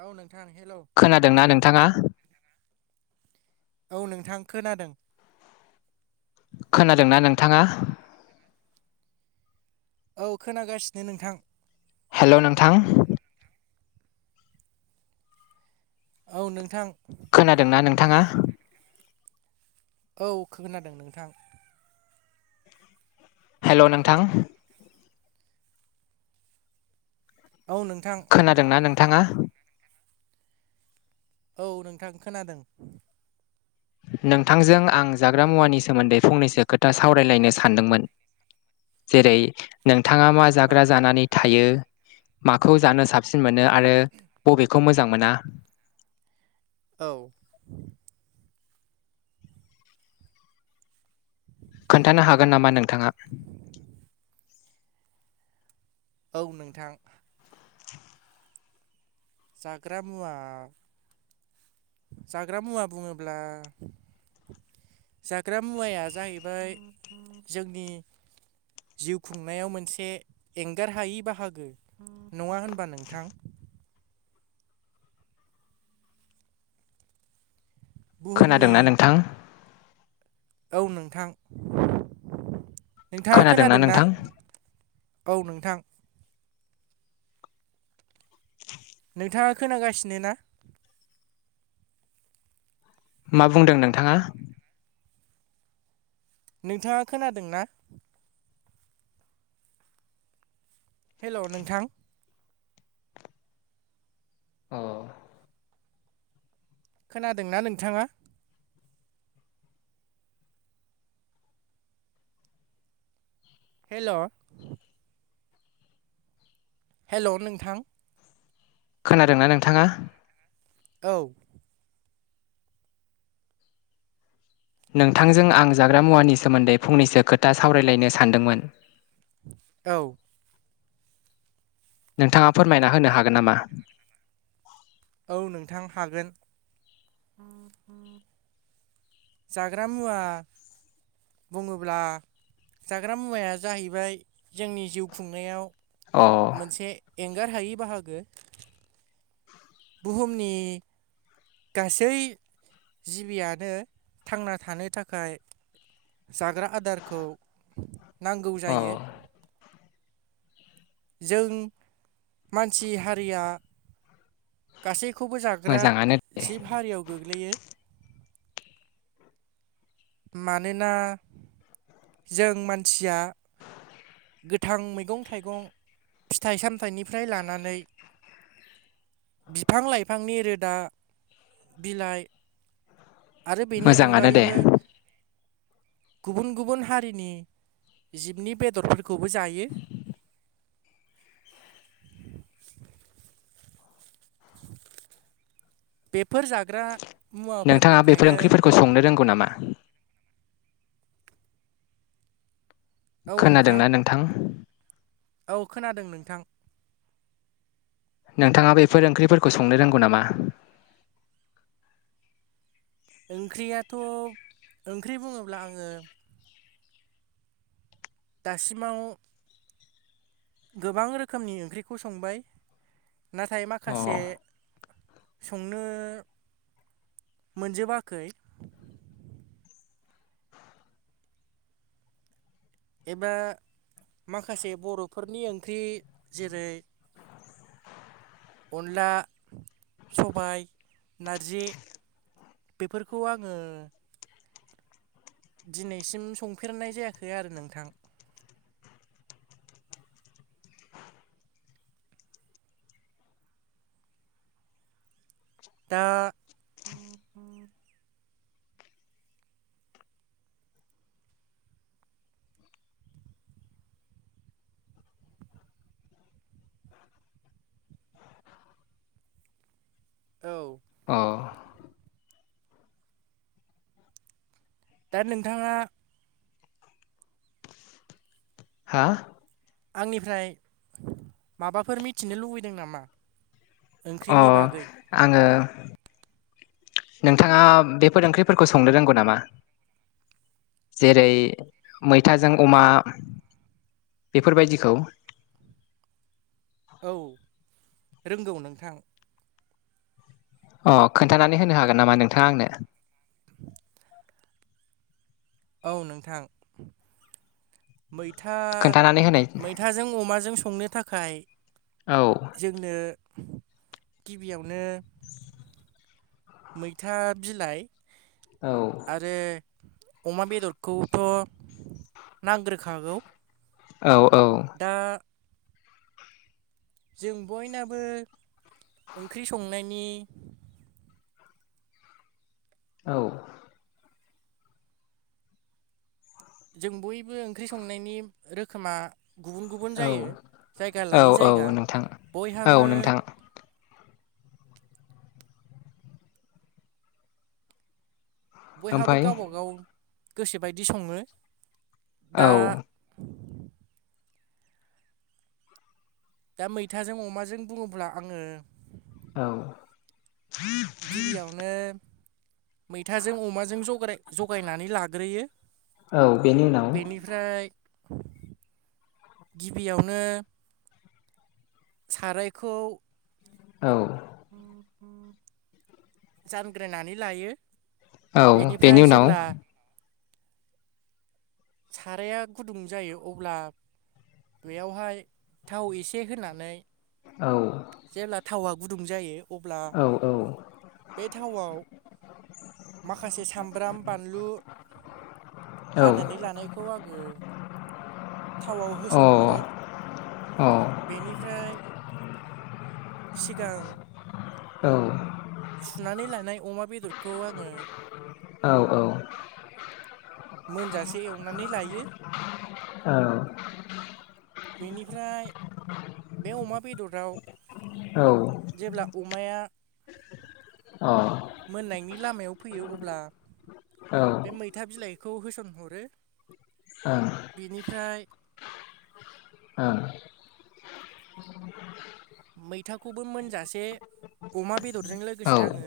ओ नों खोनादोंना नोंथांङा औ नोंथां खोनादों खोनादोंना नोंथाङा औ खोनागासिनो नोंथां हेल' नोंथां औ नोंथां खोनादोंना नोंथाङा औ खोनादों नोंथां हेल' नोंथां औ नोंथां खोनादोंना नोंथाङा औ नोंथां खोनादों नोंथांजों आं जाग्रा मुवानि सोमोन्दै फंनैसो खोथा सावरायलायनो सानदोंमोन जेरै नोंथाङा मा औ जाग्रा जानानै थायो माखौ जानो साबसिन मोनो आरो बबेखौ मोजां मोना औ खोन्थानो हागोन नामा नोंथाङा औ नोंथां। जाग्रा मुवा जाग्रा मुवा बुङोब्ला जाग्रा मुवाया जाहैबाय जोंनि जिउ खुंनायाव मोनसे एंगार हायि बाहागो नङा होनबा नोंथां [inaudible] बुहुमनि खोनादोंना नोंथां औ नोंथां नोंथाङा खोनादोंना औ नोंथां [inaudible] नोंथाङा खोनागासिनो ना मा बुंदों नोंथाङा नोंथाङा खोनादोंना? हेल' नोंथां। औ खोनादोंना नोंथाङा। हेलौ हेल' नोंथां। खोनादोंना नोंथाङा औ नोंथांजों आं जाग्रा मुवानि सोमोन्दै फंनैसो खोथा सावरायलायनो सानदोंमोन। औ। नोंथाङा फोरमायना होनो हागोन नामा? औ नोंथां हागोन। जाग्रा मुवा बुङोब्ला जाग्रा मुवाया जाहैबाय जोंनि जिउ खुंनायाव अ मोनसे एंगार हायि बाहागो बुहुमनि गासै जिबियानो थांना थानो थाखाय जाग्रा आदारखौ नांगौ अ जायो। जों मानसि हारिया गासै खौबो जाग्रा मोजाङानो जिब हारियाव गोग्लैयो। मानोना जों मानसिया गोथां मैगं थाइगं फिथाइ सामथाइनिफाय लानानै बिफां लाइफांनि रोदा बिलाइ आरो बिनि मोजाङानो दे अनगायैबो गुबुन गुबुन हारिनि जिबनि बेदरफोरखौ खौबो जायो। पे [unintelligible] नोंथाङा बेफोर ओंख्रिफोरखौ संनो रोंगौ नामा? खोनादोंना नोंथां। औ खोनादों नोंथां। नोंथाङा बेफोर ओंख्रिफोरखौ संनो रोंगौ नामा? ओंख्रियाथ' ओंख्रि बुङोब्ला आङो दासिमाव गोबां रोखोमनि ओंख्रिखौ संबाय नाथाय अ माखासे संनो मोनजोबाखै एबा माखासे बर'फोरनि ओंख्रि जेरै अनला, सबाय, नारजि बेफोरखौ आङो दिनैसिम संफेरनाय जायाखै आरो नोंथां। ओ [unintelligible] औ औ दा नोंथाङा हा आंनिफ्राय माबाफोर मिथिनो लुबैदों नामा? अ ओंख्रिनि बागै आङो नोंथाङा बेफोर ओंख्रिफोरखौ संनो रोंगौ नामा? जेरै मैथाजों अमा बेफोर बायदिखौ औ रोंगौ नोंथां। अ खोन्थानानै होनो हागोन नामा नोंथाङा आंनो। [inaudible] औ नोंथां। मैथा खोन्थानानै होनाय मैथाजों अमाजों संनो थाखाय। औ जोंनो गिबियावनो। मैथा बिलाइ। औ आरो अमा बेदरखौथ' नांग्रोखागौ। औ औ। दा जों बयनाबो ओंख्रि संनायनि‌। औ। जों बयबो ओंख्रि संनायनि रोखोमा। गुबुन गुबुन औ जायो जायगा औ लायै जायगा नोंथां औ बयहाबो। नोंथां बयहाबो ओमफाय गावबागाव गोस बायदि संङो। औ। दा मैथाजों अमाजों बुङोब्ला आङो। औ। गिबियावनो मैथाजों अमाजों जग जगायनानै लाग्रोयो। औ बेनि उनाव। बेनिफ्राय गिबियावनो सारायखौ औ। जानग्रोनानै लायो। औ बेनिफ्राय बेनि उनाव। जेब्ला साराया गुदुं जायो अब्ला। बेयावहाय थाव एसे होनानै। औ जेब्ला थावा गुदुं जायो। अब्ला औ औ। बे थावआव माखासे सामब्राम, बानलु। औ हानानै लानायखौ आङो। थावआव अ औ होसनहरो औ बेनिफ्राय। सिगां औ। सुनानै लानाय अमा बेदरखौ आङो। औ औ। मोनजासे एवनानै लायो। औ। बेनिफ्राय बे अमा बेदराव। औ अ औ जेब्ला अमाया। मोननायनि लामायाव फैयो अब्ला। ओं ओं बे मैथा बिलाइखौ होसनहरो। बेनिफ्राय। मैथाखौबो मोनजासे अमा बेदरजों लोगोसे आङो।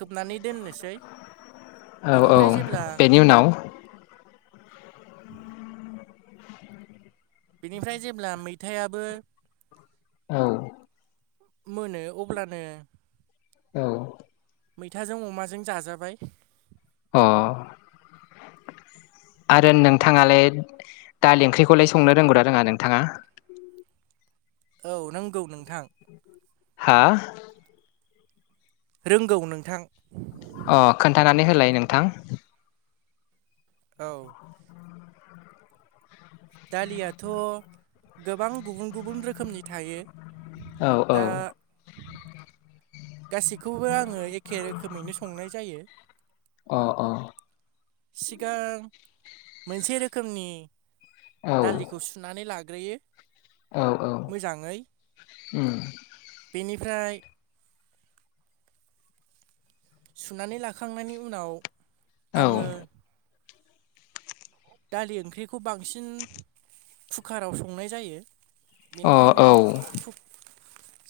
खोबनानै दोननोसै औ औ बिनि। औ फ्राय जेब्ला बेनि उनाव बेनिफ्राय जेब्ला मैथायाबो। औ मोनो अब्लानो। औ मैथाजों अमाजों जा जाबाय अ आरो नोंथाङालाय दालि ओंख्रिखौलाय संनो रोंगौना रोङा नोंथाङा? औ रोंगौ नोंथां। हा रोंगौ नोंथां। अ खोन्थानानै होलाय नोंथां। औ दालियाथ' गोबां गुबुन गुबुन रोखोमनि थायो। औ दा औ गासैखौबो आङो एखे रोखोमैनो संनाय जायो। अ सिगां मोनसे रोखोमनि औ दालिखौ सुनानै लाग्रोयो औ औ मोजाङै बेनिफ्राय सुनानै लाखांनायनि उनाव आङो औ दालि ओंख्रिखौ बांसिन कुकाराव संनाय जायो अ औ बेनिखायनो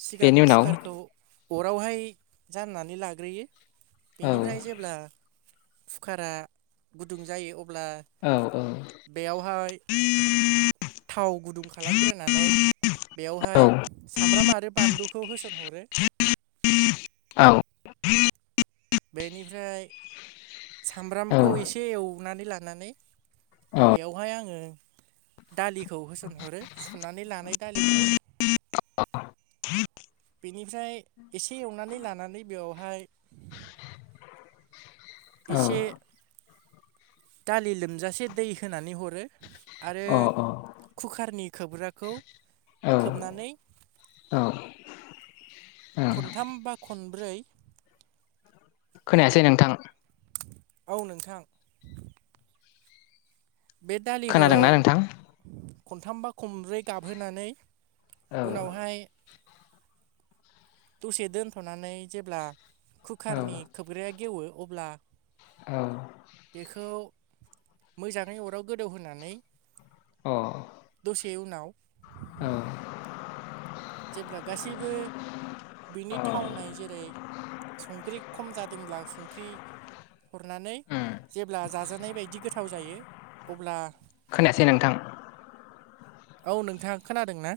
सिगां बेनि उनाव खुकारखौ अरावहाय जाननानै लाग्रोयो औ बेनिफ्राय जेब्ला खुकारा गुदुं जायो अब्ला औ औ बेयावहाय थाव गुदुं खालामग्रोनानै औ बेवहाय सामब्राम आरो बानलुखौ होसनहरो औ बेनिफ्राय सामब्रामखौ एसे एवनानै लानानै बेयावहाय आङो दालिखौ होसनहरो सुनानै लानाय दालिखौ आ बेनिफ्राय एसे एवनानै लानानै बेवहाय एसे दालि लोमजासे दै होनानै हरो आरो कुकारनि खोबग्राखौ अ औ खोबनानै औ ओं खनथाम बा खनब्रै खोनायासै नोंथां। औ नोंथां। बे दालिखौ खोनादोंना नोंथां खनथामबा खनब्रै गाबहोनानै औ उनावहाय [inaudible] दसे दोनथ'नानै जेब्ला औ कुकारनि खोबग्राया गेवो अब्ला औ अ बेखौ मोजांङै अराव गोदौहोनानै औ दसे उनाव अ जेब्ला गासैबो बिनि थावनाय जेरै संख्रि खम जादोंब्ला संख्रि हरनानै उम जेब्ला जाजानाय बायदि गोथाव जायो अब्ला खोनायासै नोंथां। औ नोंथांङा खोनादों ना